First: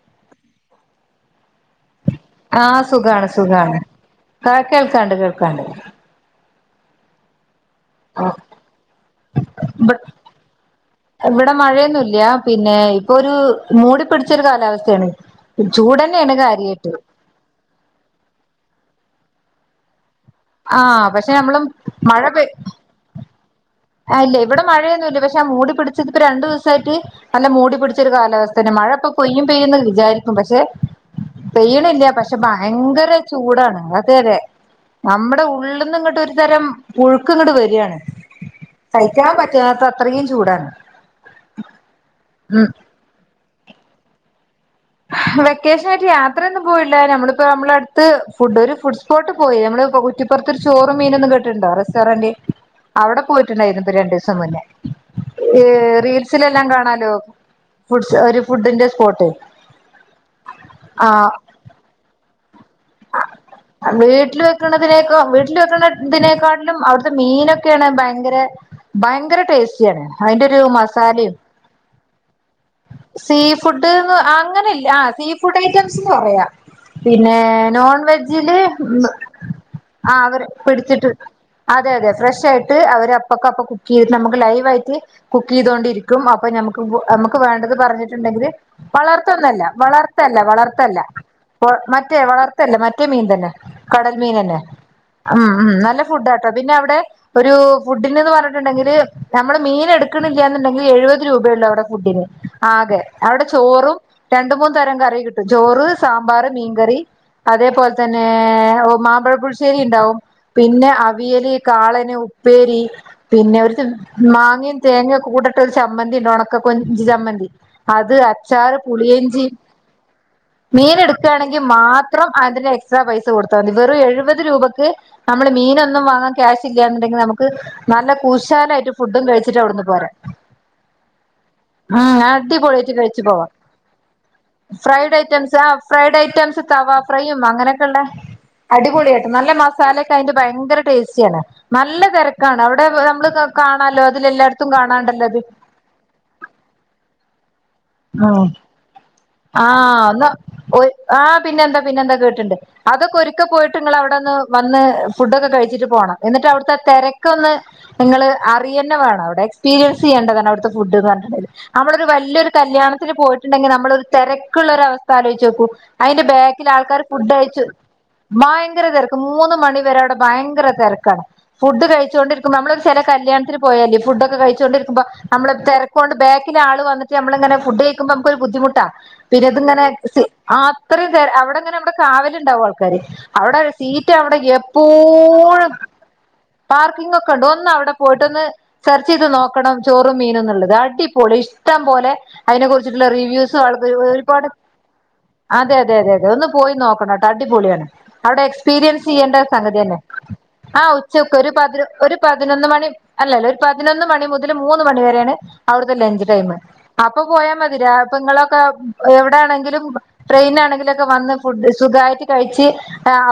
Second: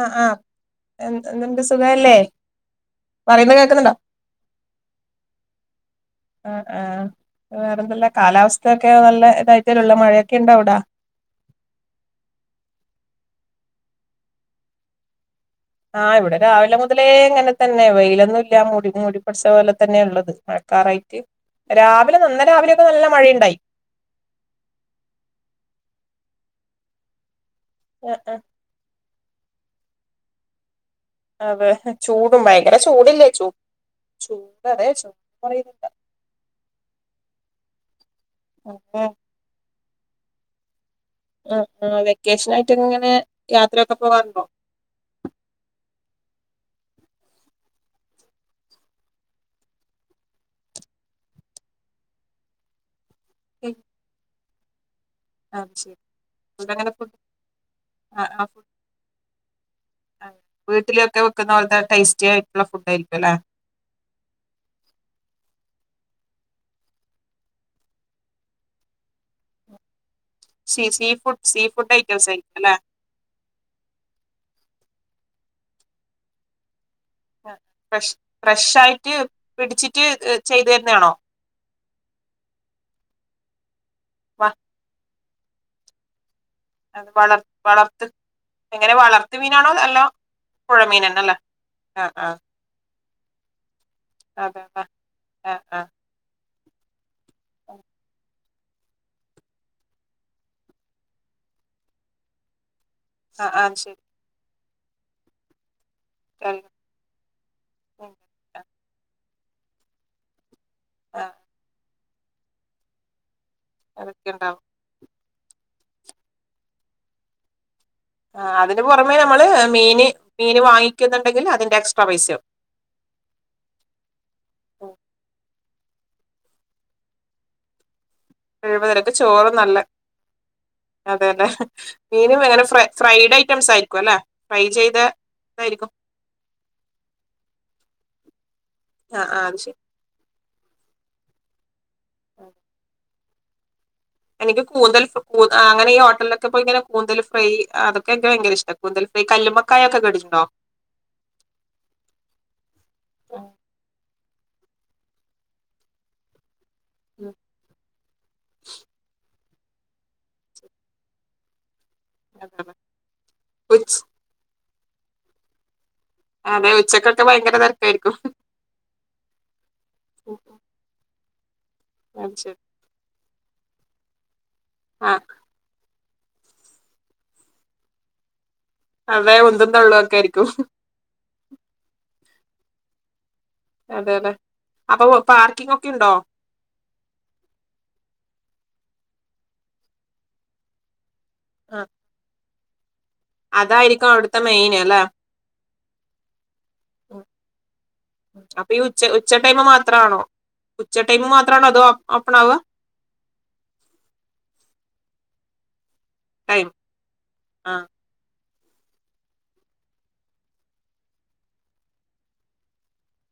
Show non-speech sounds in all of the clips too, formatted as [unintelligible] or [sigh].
ആ ആ എന്ത ആ സുഖാണ് പറയുന്ന സുഖാണ് കേൾക്കുന്നുണ്ടോ ആ കേൾക്കാ ണ്ട് കേൾക്കാണ്ട് ആ ആ വേറെന്തെല്ലാ കാലാവസ്ഥക്കെ നല്ല ഇതായിട്ടി ലു ള്ളെ മഴയൊക്കെ ഉണ്ടവടെ? പ്പൊരു മൂടി പിടിച്ചൊരു കാലാവസ്ഥേ ണ്. ആ ഇവിടെ രാവിലെ മുതലേ ഇങ്ങനെ തന്നെ വെയിലൊന്നും ഇല്ല മൂടി മൂടി [unintelligible] പോലെ തന്നെ ഉള്ളത് ആഹ് മഴക്കാറായിട്ട് പക്ഷെ നമ്മളും രാവിലെ നന്ന രാവിലെക്കെ നല്ല മഴയുണ്ടായി ആ ഇല്ലേ ഇവിടെ മഴയൊന്നും ഇല്ലേ പക്ഷെ ആ മൂടി പിടിച്ചത് ഇപ്പ രണ്ടു ദിവസാ യിട്ട് നല്ല മൂടി പിടിച്ചൊരു ആഹ് ആഹ് കാലാവസ്ഥന്നെ മഴ പ്പം പെയ്യും പെയ്യും ന്ന് വിചാരിക്കും പക്ഷെ അതെ പെയ്യി ണില്ല പക്ഷെ ചൂടും ഭയങ്കര ചൂടില്ലേ ചൂ ചൂടാണ് അതെ തെ ചൂട് അതെ ചൂട് നമ്മുടെ ഉള്ള് പറയുന്നില്ല ന്ന് ഇങ് ട്ട് ഒരു തരം പുഴുക്ക് ഇങ്‌ട് വരും [unintelligible] സൈ ആഹ് ക്കാൻ പറ്റ ണ ത്രയും ചൂടാണ് അ ആ വെക്കേഷൻ ഉം ആയിട്ട് ഇങ്ങനെ യാത്ര [unintelligible] വെക്കേഷൻ ആയിട്ട് യാത്രയൊന്നും പോയില്ല ഞമ്മളിപ്പോ നമ്മളട് ത്ത് ഫുഡ് ഒരു ഫുഡ്സ് പോട്ട് പോയി നമ്മള് കുറ്റിപ്പുറത്ത് ചോറ് മീനുംന്ന് കേട്ടിട്ടു ണ്ടോ റസ്റ്റോറന്റ് അവിടെ പോയിട്ടുണ്ടായിരുന്നു രണ്ടീസം മുന്നേ ഇ അത് ശരി ഹ് റീൽസിലെല്ലാം ഫുഡ് അങ്ങനെ കാണാലോ ഫുഡ് ഫുഡ്സ് ആഹ് ഒരു ആഹ് ഫുഡിന്റെ സ്പോട്ട് ആ വീട്ടിലൊക്കെ വെക്കുന്ന പോൽ ത്തെ ടേസ്റ്റി ആയി വീട്ടിൽ വെക്കുന്നതിനേക്ക വീട്ടിൽ വെക്കണ ന്തി നെക്കാട്ടിലും അവിടുത്തെ മീനൊക്കെണ് ഭയങ്കര ഭയങ്കര ടേസ്റ്റിയാണ് അതിന്റെ രു സീ സീ മസാലിം ഫുഡ് സീ ഫുഡ് ഐറ്റംസ് ആയിരിക്കും അല്ലെ സീ ഫുഡ്ന്ന്‌ അങ്ങനെല്ല ആ സീഫു ഐറ്റംസ് പറയാ പിന്നെ നോൺ ഫ്രഷ് വെജ്ജില് ഫ്രഷ് ആയിട്ട് പിടിച്ചിട്ട് ആ അവര് ചെയ്തു പിടി ചി ട്ട് തരുന്നതാണോ അതെ അതെ ഫ്രഷ് ആയിട്ട് അവരപ്പോ ക പ്പോ കുക്കീതിട്ട് നമക്ക് വ ലൈവ ആയിട്ട് കുക്കീ തോണ്ടിരിക്കും അ പ അപൊ ഞ മക്ക് ഞമ്മക് വളർ വേണ്ടത് വളർത്ത് പറഞ്ഞിട്ടുണ്ടെങ്കില് എങ്ങനെ വളർത്ത് വളർത്തൊന്നല്ല മീനാണോ അല്ല വളർത്തല്ല പുഴ വളർത്തല്ല മീനന്നെ അല്ലേ ആഹ് മറ്റേ ആഹ് വളർ ല്ലേ മറ്റേ മീൻ തന്നെ കടൽ മീൻന്നെ അതെ അതെ ഉം ആഹ് ഉ ആഹ് നല്ല ഫുഡാ കേട്ടോ പിന്നെ അവിടെ ഒരു ഫുഡിന്ന് എന്ന് പറഞ്ഞ ണ്ടെങ്കില് നമ്മള് മീൻ എടുക്കണില്ല എന്നുണ്ടെങ്കിൽ എഴുപത് രൂപയള്ളൂ അവിടെ ഫുഡിന് ആകെ അവിടെ ആഹ് ആഹ് ചോറും ശരി രണ്ട് മൂന്ന തരം കറി കിട്ടും ചോറ് സാമ്പാറ് മീൻകറി അതേപോലെ തന്നെ മാമ്പഴപുളി രിയുണ്ടാവും പിന്നെ ആഹ് അവിയല് കാളൻ പിന്നെ ഉപ്പേരി പിന്നെ ഒര്ത് അതൊക്കെ ഉണ്ടാവും മാങ്ങയും തേങ്ങോ കൂടട്ട് ഒരു ചമ്മന്തി ഉണ്ട് ഒണക്ക കൊഞ്ച് ചമ്മന്തി അത് ആഹ് അച്ചാറ് അതിന് പുറമേ പുളിയഞ്ചി നമ്മള് മീന് മീന് വാങ്ങിക്കുന്നുണ്ടെങ്കിൽ അതിന്റെ എക്സ്ട്രാ ഇത്രോം പൈസയാവും അതിന് എക്സ്ട്രാ പൈസ കൊടുത്ത മതി വെറും എഴുപത് രൂപക്ക് നമ്മള് മീനത് എന്നും വാങ്ങാൻ ക്യാശ് ഇല്ലാന്നൊണ്ടെങ്കി നമുക്ക് നല്ല കഴിയുമ്പോ കുശാലായിട്ട് നിനക്ക് ഫുഡും ചോറ് കഴിച്ചിട്ട് നല്ല അവിടുന്ന് പോരാം അതെല്ലെ മു മീനും എങ്ങനെ ഫ്രൈ അടിപൊളിയിട്ട് കഴിച്ചു ഫ്രൈഡ് പോവാം ഐറ്റംസ് ആയിരിക്കും അല്ലെ ഫ്രൈ ചെയ്ത ഫ്രൈഡ് ഐറ്റംസ് ആഹ് ഇതായിരിക്കും ഫ്രൈഡ് ഐറ്റംസ് തവാ കറിയും അങ്ങനൊക്കെ ഉള്ളെ ആ അടിപൊളിയായിട്ടും ആ നല്ല അത് ശരി മസാലകായിട്ടും ഭയങ്കര ടേസ്റ്റി ആണ് നല്ല തിരക്കാണ് അവിടെ വേ നമ്മൾ ഇക്രൊ കന് എനിക്ക് കൂന്തൽ ഫ്രാ കുന്ത അങ്ങനെ ഈ ഹോട്ടലൊക്കെ പോയി ഇങ്ങനെ കൂന്തൽ ഫ്രൈ അതൊക്കെ എനിക്ക് ഭയങ്ക ഇഷ്ടാ കൂന്തല് ആഹ് [unintelligible] ഒര് ആഹ് പിന്നെന്താ പിന്നെന്താ കേട്ടിണ്ട് അതൊക്കെ ഒരിക്ക ഉം, പോയിട്ട് ഇങ്ങള് അവിടെ ഒന്ന് വന്ന് ഫുഡൊക്കെ കഴിച്ചിട്ട് പോണം എന്നിട്ട് അവിടത്തെ തെരക്കൊന്ന് നിങ്ങള് അറിയന്ന വേണം അവിടെ [unintelligible] ചെയ്യേണ്ടതാണ് അവിടുത്തെ ഫുഡ്ഡ്ന്ന് പറഞ്ഞിട്ട്ണ്ടെങ്കില് അവളൊരു വല്ല്യരു അതാണ്. കല്യാണത്തിന് പോയിട്ടുണ്ടെങ്കി ഉച്ച നമ്മളൊരു രക്കുള്ളരൊവസ്ഥ ആലോച്ച് നോക്കൂ അയിന്റെ ബേക്കില് അതെ ആൾക്കാര് ഉച്ചക്കൊക്കെ ഫുഡ് ഭയങ്കര കഴിച്ചു തിരക്കായിരിക്കും ഭയങ്കര തെരക്ക് മൂന്ന് മണിവരെ അവിടെ ഉം, ഉം, ഭയങ്കര തെരക്കാണ്. ഫുഡ് അത് കഴിച്ചോണ്ടിരിക്കുമ്പം ശരി നമ്മൾ ഒരു ചെല കല്യാണത്തിന് പോയാലും ഫുഡ് ഒക്കെ. കഴിച്ചു കൊണ്ടിരിക്കുമ്പോ ആ നമ്മള് തെരക്ക ഇക്കോണ്ട് ബാക്കിലാള് വന്നട്ട് ഞമ്മള് ങ്ങനെ ഫുഡ്ഡ് കയ്ക്കുമ്പോ നമുക്കൊരു ബുദ്ധിമുട്ട അതെ പിന്നെ ഉന്തും അത്ങ്ങനെ തള്ളും ഒക്കെ സി ആയിരിക്കും അത്ര തെര അവിടങ്ങനെ നമ്മടെ കാവല് ഇണ്ടാവും ആൾക്കാര് അവടെ അതെ സീറ്റ് അതെ അവടെ അപ്പൊ പാർക്കിംഗ് എപ്പോഴും ഒക്കെ ഉണ്ടോ പാർക്കിംഗ് ഒക്കെ ഉണ്ട് ഒന്ന് അവടെ പോയിട്ടൊന്ന് സെർച്ച് ചെയ്ത് നോക്കണം ചോറും മീനുന്നുള്ളത് അടി പൊളി ആ, ഇഷ്ടം പോലെ അയിന കുർ ച്ചിട്ട്ള്ള റിവ്യൂസോള് അതായിരിക്കും അവിടുത്തെ ഒരുപാട് മെയിൻ അല്ലെ അതേ അതേ അതേ ഒന്ന് പോയി ഉം, നോക്കണട്ടോ അടിപൊളിയാണ് അവിടെ ഉം. അപ്പൊ ഈ ഉച്ച എക്സ്പീരിയൻസ് ഉച്ച ചെയ്യണ്ട ടൈം സംഗത്യന്നെ. മാത്രമാണോ ആ ഉച്ച ടൈം ഉച്ചക്ക് ഒരു മാത്രമാണോ അതോ പതിനൊ ഒരു ഓപ്പൺ ആവുക പതിനൊന്നു മണി അല്ലല്ലാ ഒരു പതിനൊന്ന് മണി മുതൽ മൂന്ന് മണി വരെ വരേണ് അവ്ട് ത്തെ ലഞ്ച് ടൈം. അപ്പൊ പോയാ ആ മതി രാ ഇപ്പങ്ങളെ എവിടെ ആണെങ്കിലും ട്രെയിനാണെങ്കിലും ഒക്കെ വന്ന് ഫുഡ് സുഖായിട്ട് കഴിച്ച്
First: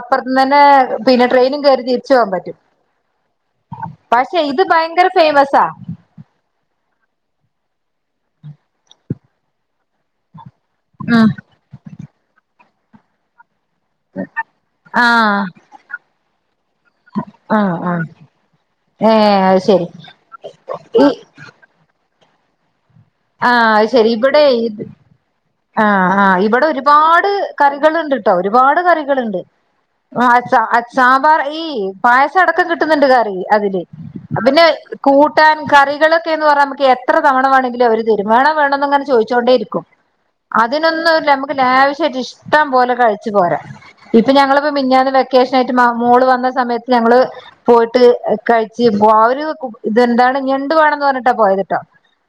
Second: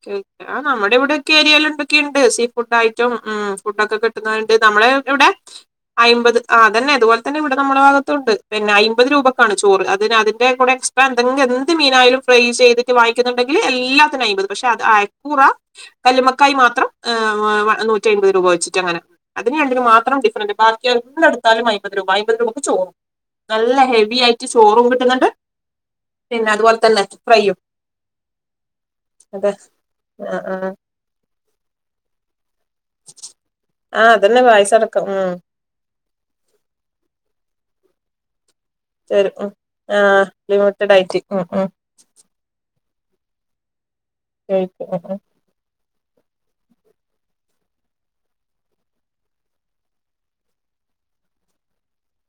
അപ്പുറത്ത് ആ തന്നെ നമ്മുടെ പിന്നെ ഇവിടെയൊക്കെ ട്രെയിനും എരിയേല് കയറി തിരിച്ചു ഇണ്ടൊക്കെയുണ്ട് പോകാൻ സീ പറ്റും ഫുഡ് ഐറ്റം ഉം ഫുഡൊക്കെ പക്ഷെ കിട്ടുന്നത്ണ്ട് ഇത് നമ്മളെ ഭയങ്കര എവിടെ ഫേമസാ അയിമ്പത് ആ അതന്നെ അതുപോലെ തന്നെ ഇവിടെ നമ്മുടെ ഭാഗത്തുണ്ട് പിന്നെ അയിമ്പത് രൂപക്കാണ് ചോറ് അതിന് അത് ൻ്റെ കൂടെ എക്സ്ട്രാ ഉം എന്തെ എന്ത് മീനായാലും ഫ്രൈ ചെയ്ത് റ്റ് വാങ്ങിക്കുന്നൊണ്ട് ഇ എല്ലാത്തിനും അയിമ്പത് പക്ഷെ അത് ആ അയിക്കൂറ കല്ലുമക്കായി മാ ത്രം ആ നൂറ്റിഅൻപത് രൂപ വെച്ചിട്ട് അങ്ങെ ഏ അത് അതൊണ്ടെങ്കിൽ ശരി മാത്രം ഡിഫറന്റ് ബാക്കി ഈ എന്തെടുത്താലും അയിമ്പത് രൂപ പിന്നെ നമുക്ക് ചോറും ആ നല്ല അത് ശരി ഹെവി ഇവിടെ ആയിട്ട് ഇ ചോറും കിട്ടുന്നുണ്ട് ആ ആ പിന്നെ ഇവിടെ അതുപോലെ തന്നെ ഒരുപാട് ഫ്രൈയും കറികളുണ്ട്ട്ടോ ഒരുപാട് കറിക കിട്ടണുണ്ട് അതെ ആ സ അച്ചാ സാമ്പാറ് ഈ പായസം അടക്കം കി കിട്ടുന്നുണ്ട് കറി അതില് ആ അതന്നെ പിന്നെ പായസം അടക്കം ഉം കൂട്ടാൻ കറികളൊക്കെന്ന് പറയുമ്പഴേക്കും എത്ര തവണ വേണെങ്കിലും തരും വേണെ വേണ്ടേന്നങ്ങനെ തരും ഉം ചോദിച്ചോണ്ടേരിക്കും ആഹ് ലിമിറ്റഡ് ആയിട്ട് അതിനൊന്നുവില്ല ഉം നമുക്ക് ഉം ലാവിഷായിട്ട് ഇഷ്ടം പോലെ കഴിച്ചു പോരാം ഇപ്പൊ ഞങ്ങളിപ്പോൾ കഴിക്കും ഉം മിഞ്ഞാന്ന് ഉം വെക്കേഷനായിട്ട് മ മോള് വന്ന സമയത്ത് ഞങ്ങള് പോയിട്ട് കഴിച്ച് ബോ ഒരു കു ഇതെന്താണ് ഞണ്ടു വേണന്ന് പറഞ്ഞിട്ടാ പോയത്ട്ടോ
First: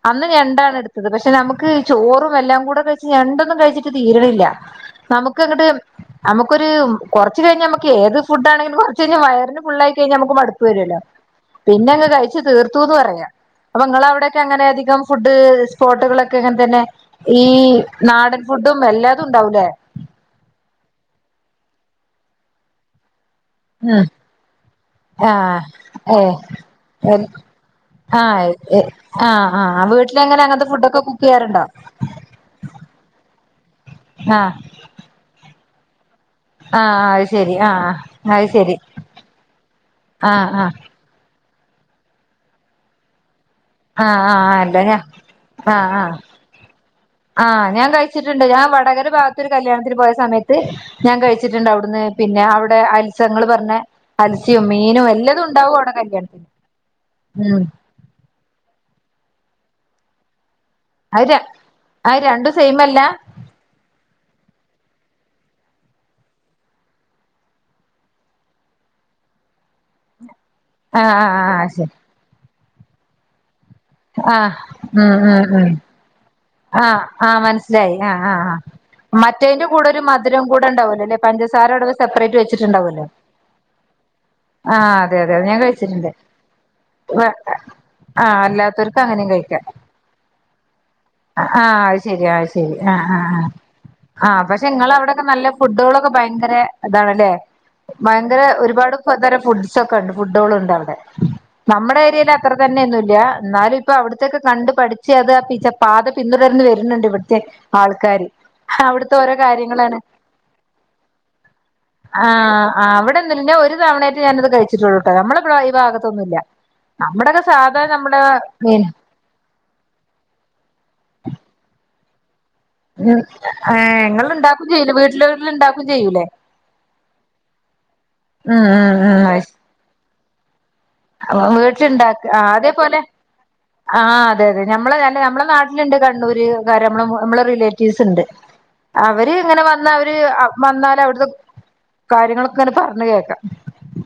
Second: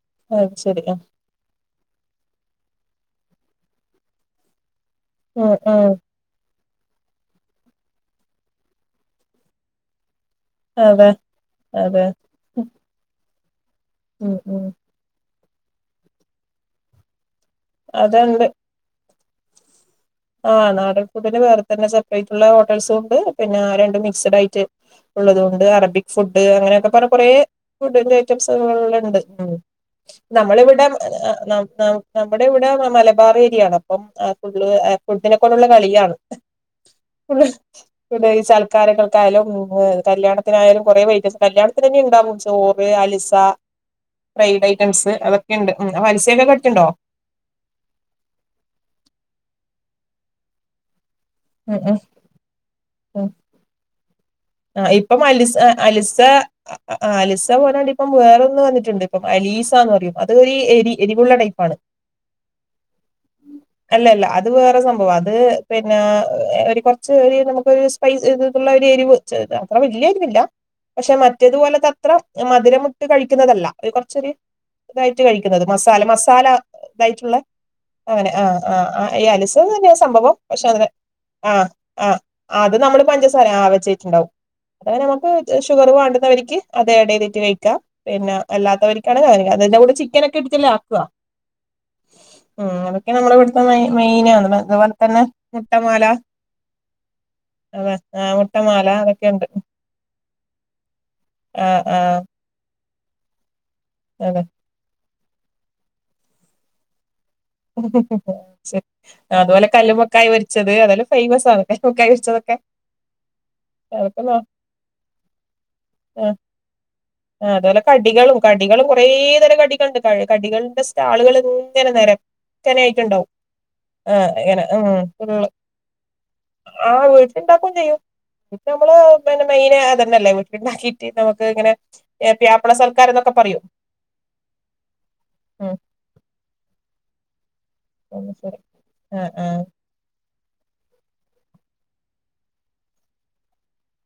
അന്ന് അത് ഞണ്ടാ ശരി ഉം അടുത്തത് പക്ഷേ നമുക്ക് ചോറും എല്ലാം കൂടെ കഴിച്ച് ഞണ്ടൊന്നും കഴിച്ചിട്ട് തീരണില്ല. ഉം നമുക്കങ്ങട്ട് നമു ഉം നമുക്കൊര് കുറച്ച് കഴിഞ്ഞ് നമ്മക്ക് ഏത് ഫുഡ് ആണെിലും കുറച്ചു കഴിഞ്ഞ വയറിന് ഫുള്ളായി കഴിഞ്ഞാ നമക്ക് മടുപ്പ് വരുല്ലോ അതെ അതെ പിന്നെങ്ങ് കഴിച്ചു തീർത്തൂന്ന് പറയാം. അപ്പം ഉം നിങ്ങളവിടൊക്കെ ഉം അങ്ങനെയധികം ഫു്ഡ് [unintelligible] സ്പോട്ടുകളൊക്കെ അങ്ങനെ തന്നെ ഈ നാടൻ അതുണ്ട് ഫുഡും എല്ലാം ഉണ്ടാവൂല്ലേ ആ നാടൻ ഫുഡിന് വേറെ തന്നെ സെപറേറ്റ ഉള്ള ഹോട്ടൽസും ഉണ്ട് പിന്നെ രണ്ട് മിക്സ്ഡായിട്ട് ഉള്ളതു കൊണ്ട് അറബിക് ഫുഡ് അങ്ങനെയൊക്കെ പറഞ്ഞ് ഉം കുറെ ഫുഡിന്റെ ഐറ്റംസ് ആഹ് ഏ ഉള്ളത്ണ്ട് ആഹ് ആഹ് ആഹ് വീട്ടിലെങ്ങനെ അങ്ങനത്തെ നമ്മളിവിടെ ഫുഡൊക്കെ കുക്ക് ന ചെയ്യാറുണ്ടോ ന നമ്മടെ ഇവിടെ മലബാർ ഏരിയാണ് അപ്പം ആഹ് ഫുള് [unintelligible] കൊണ്ടുള്ള കളിയാണ്. ആഹ് അത് ശരി ആഹ് ഈ അത് ശരി സൽക്കാരങ്ങൾക്കായാലും ആഹ് ആഹ് കല്യാണത്തിനായാലും കൊറേ. [unintelligible] കല്യാണത്തിനു തന്നെ ഉണ്ടാവും ചോറ് അലിസ ആ ആ ഫ്രൈഡ് അല്ല ഞാ ഐറ്റംസ് അതൊക്കെ ഉണ്ട് ആ ഉം ആ അൽസയൊക്കെ കഴിക്കണ്ടോ ആ ഞാൻ കഴിച്ചിട്ടുണ്ട് ഞാൻ വടകര ഭാഗത്തൊരു കല്യാണം ത്തിനു പോയ സമയത്ത് ഞാൻ കഴിച്ചിട്ടുണ്ട് ഉം ഉം അവിടുന്ന് പിന്നെ അവിടെ അൽസ ഉം ഇങ്ങൾ പറഞ്ഞ അൽസിയും ആ മീനും ഇപ്പം എല്ലതും അലിസ ഉണ്ടാവും അവിടെ അലിസ കല്യാണത്തിന് അലിസ ഉം പോലണ്ട് ഇപ്പം വേറൊ വന്നിട്ടുണ്ട് ഇപ്പം അലീസാന്ന് പറയും അത് എരി എരിവുള്ള അത് ടൈപ്പാണ് അത് രണ്ടും സെയിമല്ല അല്ലല്ല അത് വേറെ സംഭവവാ അത് പിന്നെ ഒരു കുറച്ച് ഒര് നമുക്ക് ഒരു സ്പൈസ് ഉള്ള ഒരു എരിവ് [unintelligible] അത്ര വല്ല്യ എരിവില്ല ആ പക്ഷേ ആ ആ മറ്റേതുപോലത്തെ ശരി അത്ര മധുരമുട്ട് കഴിക്കുന്നതല്ല. അത് കുറച്ചൊരു ആ ഉം ഇതായിട്ട് ഉം കഴിക്കുന്നത് ഉം മസാല മസാല ആ ഇതായിട്ടുള്ള ആമനസ്സിലായി ആ ആ ആ ഈ അലിസ മറ്റേതിന്റെ കൂടെ തന്നെയാ ഒരു സംഭവം മധുരം പക്ഷെ കൂടെ അതിന് ഉണ്ടാവല്ലോ അല്ലെ ആ പഞ്ചസാരടേത് സെപ്പറേറ്റ് വെച്ചിട്ടുണ്ടാവല്ലോ. ണ്വും ആ അ അതെ നമുക്ക് അതെ അത് ഞാൻ ഷുഗർ കഴിച്ചിട്ടുണ്ട് വാണ്ടുന്നവർക്ക് അത് ആഡ് ചെയ്തിട്ട് കഴിക്കാം ആ പിന്നെ അല്ലാത്തവർക്ക് അല്ലാത്തവർക്കാണ് അങ്ങനെയും അതിന്റെ കൂടെ ചിക്കൻ ഒക്കെ ഇട്ടിട്ടല്ലേ ആക്കുക ആഅത് ശരി ആ ഉം ശരി ആ അതൊക്കെ ആ നമ്മുടെ ആ ഇവിടുത്തെ ആ മെയിനാണ് പക്ഷെ നിങ്ങടെ അതുപോലെ തന്നെ അവിടൊക്കെ നല്ല മുട്ടമാല ഫുഡുകളൊക്കെ ഭയങ്കര ഇതാണല്ലേ അതെ ഭയങ്കര മുട്ടമാല അതൊക്കെ [inaudible] ഉണ്ട് ഫുഡ്സ് ഒക്കെ ഉണ്ട് ഫുഡ്കൾ ഉണ്ട് അവിടെ ആ ആ നമ്മുടെ ഏരിയയിൽ അത്ര തന്നെന്നും ഇ ഇല്യാ എന്നാലും ഇപ്പ അവിടുത്തെക്കെ അതെ കണ്ട് പഠിച [unintelligible] പാത പിന്തുടർന്ന് വരുന്നുണ്ട് ഇവിടെ ഓരോ അതുപോലെ കാര്യങ്ങളാണ് കല്ലുമക്കായ പൊരിച്ചത് അതല്ലോ ഫേമസ് ആണ് കല്ല്മക്കായ പൊരിച്ചതൊക്കെ ആഹ് ആഹ് അവിടെന്നുല്ല ഞാൻ ഒരു അതൊക്കെ തവണയായിട്ട് ഞാനത് കഴിച്ചിട്ടുള്ളൂട്ടോ നമ്മളെ ഇവടെ ഈ ഭാഗത്തൊന്നുമില്ല നമ്മുടെയൊക്കെ ആ അതുപോലെ സാധാ നമ്മുടെ കടികളും മീൻ കടികളും കൊറേ തരം കടികളുണ്ട് ക കടികളന്റെ ആളുകൾ [unintelligible] നേരം ഉം കന്നായിട്ടുണ്ടാവും ഏഹ് ആ ഇങ്ങള് ഇങ്ങനെ ഇണ്ടാക്കും ചെയ്യൂലേ വീട്ടില് ഉം വീട്ടില് ഇണ്ടാക്കും ചെയ്യൂലേ ആ വീട്ടിൽ ഉണ്ടാക്കോം ചെയ്യും വീട്ടി ഉം നമ്മള് ഉം പിന്നെ മെയി [unintelligible] ണ്ടാക്കീട്ട് നമുക്ക് ഉം ഇങ്ങനെ പിയാപ്ല സൽക്കാരോന്നൊക്കെ പറയു ആ അതെ അതെ നമ്മളെ അല്ല നമ്മളെ നാട്ടിലുണ്ട് കണ്ണൂര് ര് അമ്മളെ അമ്മളെ റിലേറ്റീ കീസുണ്ട്. ആഹ് അവര് ഇങ്ങനെ ആഹ് വന്ന അവര് വന്നാലവ്ട്ത്തു കാര്യങ്ങളൊക്കെ ഇങ്ങനെ പറഞ്ഞു കേക്കാം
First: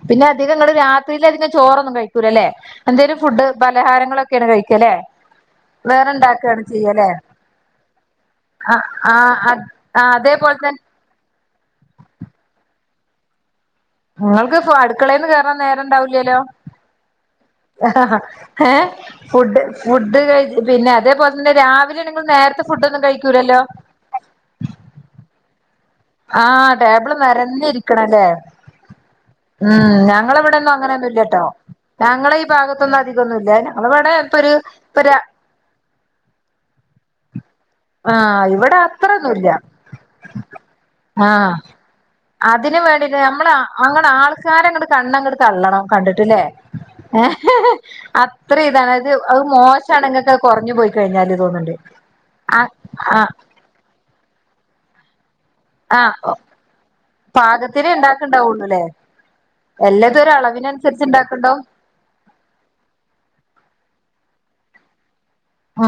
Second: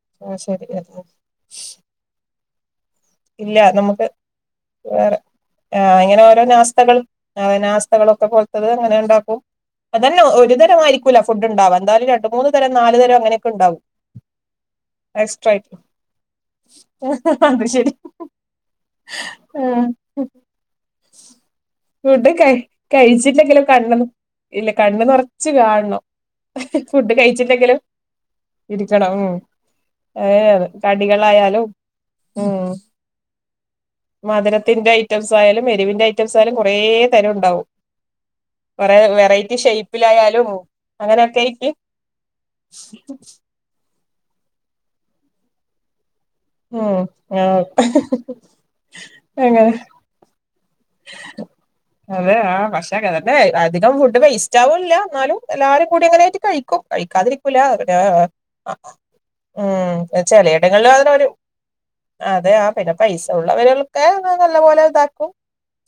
പിന്നെ ആഹ് ശരി അധികംങ്ങൾ രാത്രിയിലധികം ചോറൊന്നും കഴിക്കൂല ല്ലേ എന്തേലും ഫുഡ് ഇല്ല നമുക്ക് പലഹാരങ്ങളൊ വേറെ ആ ഇങ്ങനെ ഓരോ നാസ്തകൾ ചെയ്യല്ലേ നാസ്തകളൊക്കെ പോലത്തത് ആഹ് അങ്ങനെ ആഹ് ഉണ്ടാക്കും. ആഹ് അതന്നെ ഒരു അതേപോലെ തരം തന്നെ ആയിരിക്കൂല ഫുഡ് ഉണ്ടാവു അ എന്താലും രണ്ട് മൂന്ന് തരം നാല് തരം അങ്ങനൊയൊക്കെ ഉണ്ടാവും നിങ്ങൾക്ക് ഫു അടുക്കളേന്ന് എക്സ്ട്രാ കേറാൻ ആയിട്ട് നേരം ഇണ്ടാവൂലല്ലോ? അത് ആ ശരി ഏ ഫുഡ് ആഹ് ഫുഡ് കഴി പിന്നെ അതേപോലെ തന്നെ രാവിലെ നിങ്ങൾ ഫുഡ് കഴി നേരത്തെ ഫുഡ് ഒന്നും കഴിക്കൂലല്ലോ? കഴിച്ചില്ലെങ്കിലും ഇജ് കാണണം ആ ഫുഡ് ടേബിള് കഴിച്ചില്ലെങ്കിലും നിരന്നിരിക്കണല്ലേ? ഉം ഏഹ് ഞങ്ങളവിടെന്നും അങ്ങനൊന്നും ഇല്ല ട്ടോ. കടികളായാലും ഞങ്ങളെ ഈ ഉം ഭാഗത്തൊന്നും അധി മധുരത്തിന്റെ ഐറ്റംസ് ആയാലും എരിവിന്റെ ഐറ്റംസ് ആയാലും കുറേ തരം ണ്ടാവും. ആ ഇവിടെ അത്രോന്നില്ല. ഷേപ്പിലായാലും ആ അങ്ങനെയൊക്കെയിട്ട് അതിന് വേണ്ടിട്ട് നമ്മളെ ആങ്ങ ആൾക്കാരങ്ങട് കണ്ണങ്ങട് തള്ളണം കണ്ടി റ്റ്ലേ ഉം ആഹ് അത്ര ഇതാണ് അത് ഔ അങ്ങനെ മോശാണ് നിങ്ങക്ക കുറഞ്ഞു പോയി കഴിഞ്ഞാല് തോന്നിണ്ട് ആ പക്ഷേകതന്നെ അധികം ഫുഡ് വെയ്സ് റ്റാവൂല്ല എന്നാലും എല്ലാരും കൂടി ആഹ് അങ്ങനായിട്ട് കഴിക്കും. കഴിക്കാതിരിക്കൂല. പാകത്തിനെ ഇണ്ടാക്ക്ണ്ടാവുള്ളൂല്ലേ [unintelligible] ഉം എല്ലതും ഒരു ച്ചിലയിടങ്ങളിൽ അളവിനനുസരിച്ച് അങ്ങനൊരു ഇണ്ടാക്ക്ണ്ടാവും അതെ ആ പിന്നെ പൈസ ഉള്ളവരുളൊക്കെ നല്ല പോലെതാക്കും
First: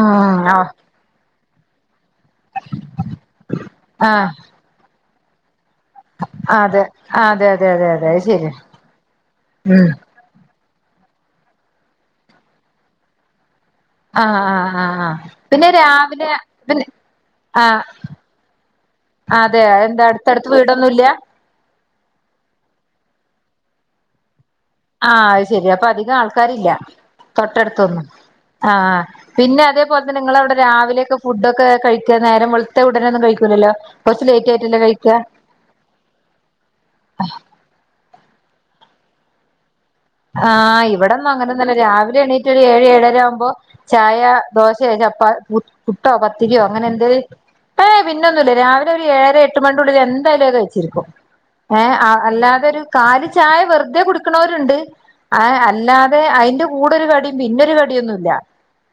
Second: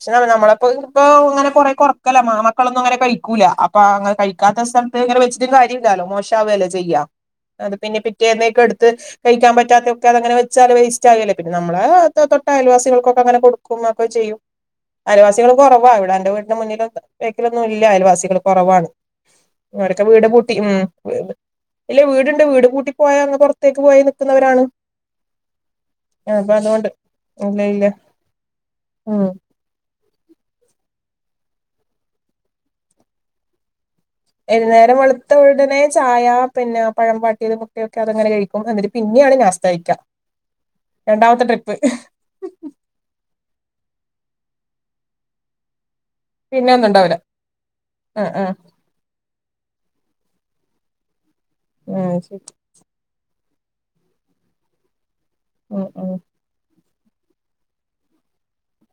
ക്ഷ ആഹ് നമ്മളിപ്പൊത് പ്പോ അങ്ങനെ കുറേ കുറ ക്കല ആമക്കളൊന്നും അങ്ങനെ കഴിക്കൂല. അപ്പൊ അങ്ങനെ ആഹ് കഴിക്കാത്തേസം [unintelligible] ഇങ്ങനെ വെച്ചിട്ടും കാര്യം ല്ലാലോ? മോശാവല്ലേ അതെ ചെയ്യാ. അതെ അതെ അത് അതെ പിന്നെ അതെ ശരിയാ പിറ്റേന്നേക്ക് എടുത്ത് കഴിക്കാൻ ഉം പറ്റാത്തെ ഒക്കെ അതങ്ങനെ വെ വച്ചാല് വേസ്റ്റ് ആകല്ലേ പിന്നെ നമ്മള് തൊ തൊട്ട അയൽവാസികൾക്കൊക്കെ അങ്ങനെ കൊടു ക്കും ഒക്കെ ചെയ്യും. ആഹ് ആഹ് ആഹ് ആഹ് അയൽവാസികളും പിന്നെ കൊറവാ ഇവിടെ എന്റെ രാവിലെ വീടിന്റെ പിന്നെ മുന്നിലും ബാക്കിലൊന്നും ആഹ് ഇല്ല അയൽവാസികൾ കുറവാണ്. അതെ അവരൊക്കെ എന്താ വീട് അടുത്തടുത്ത് പൂട്ടി ഉം വീടൊന്നുല്ല ഇല്ല വീടുണ്ട് വീട് കൂട്ടി പോയാ അങ്ങ് പുറത്തേക്ക് പോയി നിക്കുന്നവരാണ് ആ അത് ശരി അപ്പൊ അധികം അപ്പൊ ആൾക്കാരില്ല അതുകൊണ്ട് ഇല്ല ഇല്ല തൊട്ടടുത്തൊന്നും ആ ഉം പിന്നെ അത തുപോലെതന്നെ നിങ്ങളവിടെ രാവിലെയൊക്കെ ഫുഡ് ഒക്കെ കഴിക നേരം വെളത്തെ ഉടനെ ഒന്നും കഴിക്കില്ലല്ലോ നേരം വളുത്തഉടനെ ചായ പിന്നെ പഴം പാട്ടിയതും ഒക്കെൊക്കെ അതങ്ങനെ കഴിക്കും എന്നിട്ട് പിന്നെയാണ് നാ ആ ഇവിടന്നും അങ്ങനൊന്നല്ല ട്രിപ്പ് രാവിലെ എണീറ്റൊരു ഏഴ് ഏഴര ആവുമ്പോ ചായ ദോശ ചപ്പാ പു പുട്ടോ പത്തിരിയോ പിന്നെ അങ്ങനെ ഒന്നും ഉണ്ടാവില്ല എന്തേലും ഏ ആ ആ പിന്നെന്നുല്ല രാവിലെ ഒരു ഏഴര എട്ട് മ എട്ടുനുള്ളിൽ എന്തായാലും ഞ കഴിച്ചിരിക്കും ഏഹ ഉം ശരി അല്ലാതെരു കാല ചായ വെറുതെ കുടിക്കണവരുണ്ട് ആ ഉം ഉം അല്ലാതെ അതിന്റെ കൂടൊരു കടിയും പിന്നൊരു കടിയൊന്നുല്ല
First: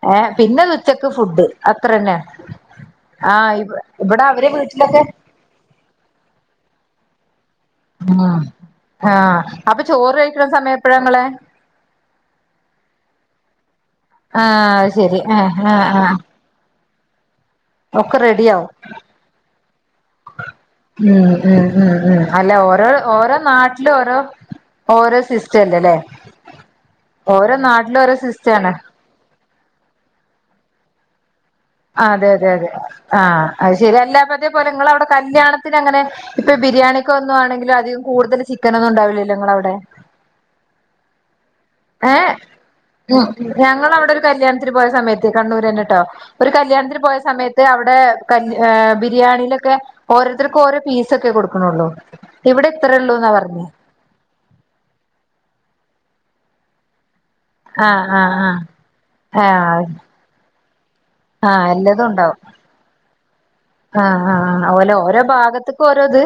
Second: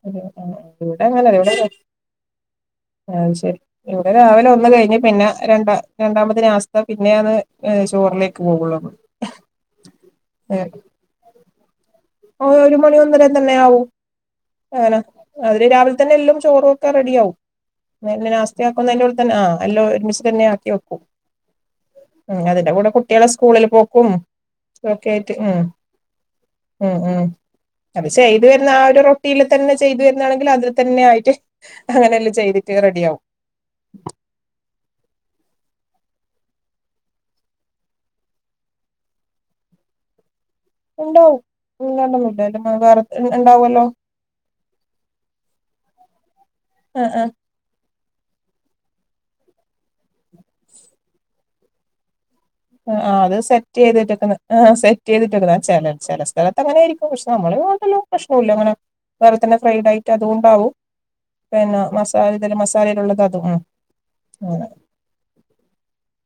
ആ ഏഹ് പിന്നത് ഇവിടെ ഉച്ചക്ക് അങ്ങനെല്ല ഫുഡ് ഇവട അത്രന്നെ ആ ആഹ് ശരി ഇവ് ഇവിടെ അവരെ രാവിലെ ഒന്ന് കഴിഞ്ഞ് വീട്ടിലൊക്കെ പിന്നെ രണ്ട രണ്ടാമതി നാസ്ത പിന്നെആന്ന് ഉ ആ അപ്പൊ ചോറ് കഴിക്കണംസമയം എപ്പഴാ നിങ്ങളെ ഓ ഒരു മണി ഒന്നര തന്നെ ആവും ആ അങ്ങനെ. ശരി ആ അതില് ആ രാവിലെ ആ തന്നെ എല്ലും ചോറും ഒക്കെ റെഡിയാവും പിന്നെ നാസ്തേ ആക്കുന്നെ ന്റെ ഉള്ളിൽത്തന്നാ എല്ലാം ഒരുമിച് ഉ ഉ ഉ ഉ ഉം അല്ല അതിന്റെ ഓരോ കൂടെ കുട്ടികളെ ഓരോ സ്കൂളിൽ നാട്ടിലും പോക്കും ഓരോ ഒക്കെ ഓരോ ആയിട്ട് ഉം സിസ്റ്റം അല്ലേ ലെ ഉം ഉം അത് ചെയ്ത് വരുന്ന ആ ഒരു റുട്ടീല് തന്നെ ചെയ്തു എന്നാണെങ്കിൽ അത് തന്നെ ആയിട്ട് ആ അതെ അങ്ങനെല്ലാം അതെ അതെ ചെയ്തിട്ട് ആ റെഡിയാവും. അത് ശെരി അല്ലാപ്പ അതേപോലെ നിങ്ങളവിടെ കല്യാണത്തിന് അങ്ങനെ ഇപ്പൊ ബിരിയാണിക്ക ഒന്നും ആണെങ്കിലും അധികം കൂടുതൽ ചിക്കൻ ഒന്നും ഉണ്ടാവില്ലോ നിങ്ങവിടെ ഇണ്ടാവും ഇല്ലാണ്ടൊന്നൂല്ല [unintelligible] വേറെ ഇണ്ടാവു അല്ലോ ഇത്തിരി പോയ സമയത്ത് കണ്ണൂര് ചെന്നിട്ടോ? ഒരു കല്യാണത്തിന് പോയ ആഹ് സമയത്ത് അവിടെ കല്യാ ആഹ് ബിരിയാണീയിലൊക്കെ ഓരോരുത്തർക്കും ഓരോ പീസൊക്കെ കൊടുക്കണള്ളൂ. ആഹ് ആഹ് അത് സെറ്റ് ചെയ്തിട്ടേക്കുന്ന ആ സെറ്റ് ചെയ്തിട്ടേക്കുന്ന ചില ചില സ്ഥലത്ത് അങ്ങനെ ആരിക്കും പക്ഷേ നമ്മുടെ ഇവിടെ പിന്നെ അങ്ങനെ ആഹ് ആഹ് പ്രശ്നമില്ല ആഹ് അങ്ങനെ വേറെ ഫ്രൈഡ് ആയിട്ട് അതുകൊണ്ടാവും ആ എല്ലതും ഇണ്ടാവും മസാലയിലുള്ളത് അതും ആഹ് ഉം ആഹ് ഓലെ ഓരോ ഭാഗത്തക്കും ഓരോ ഇത്.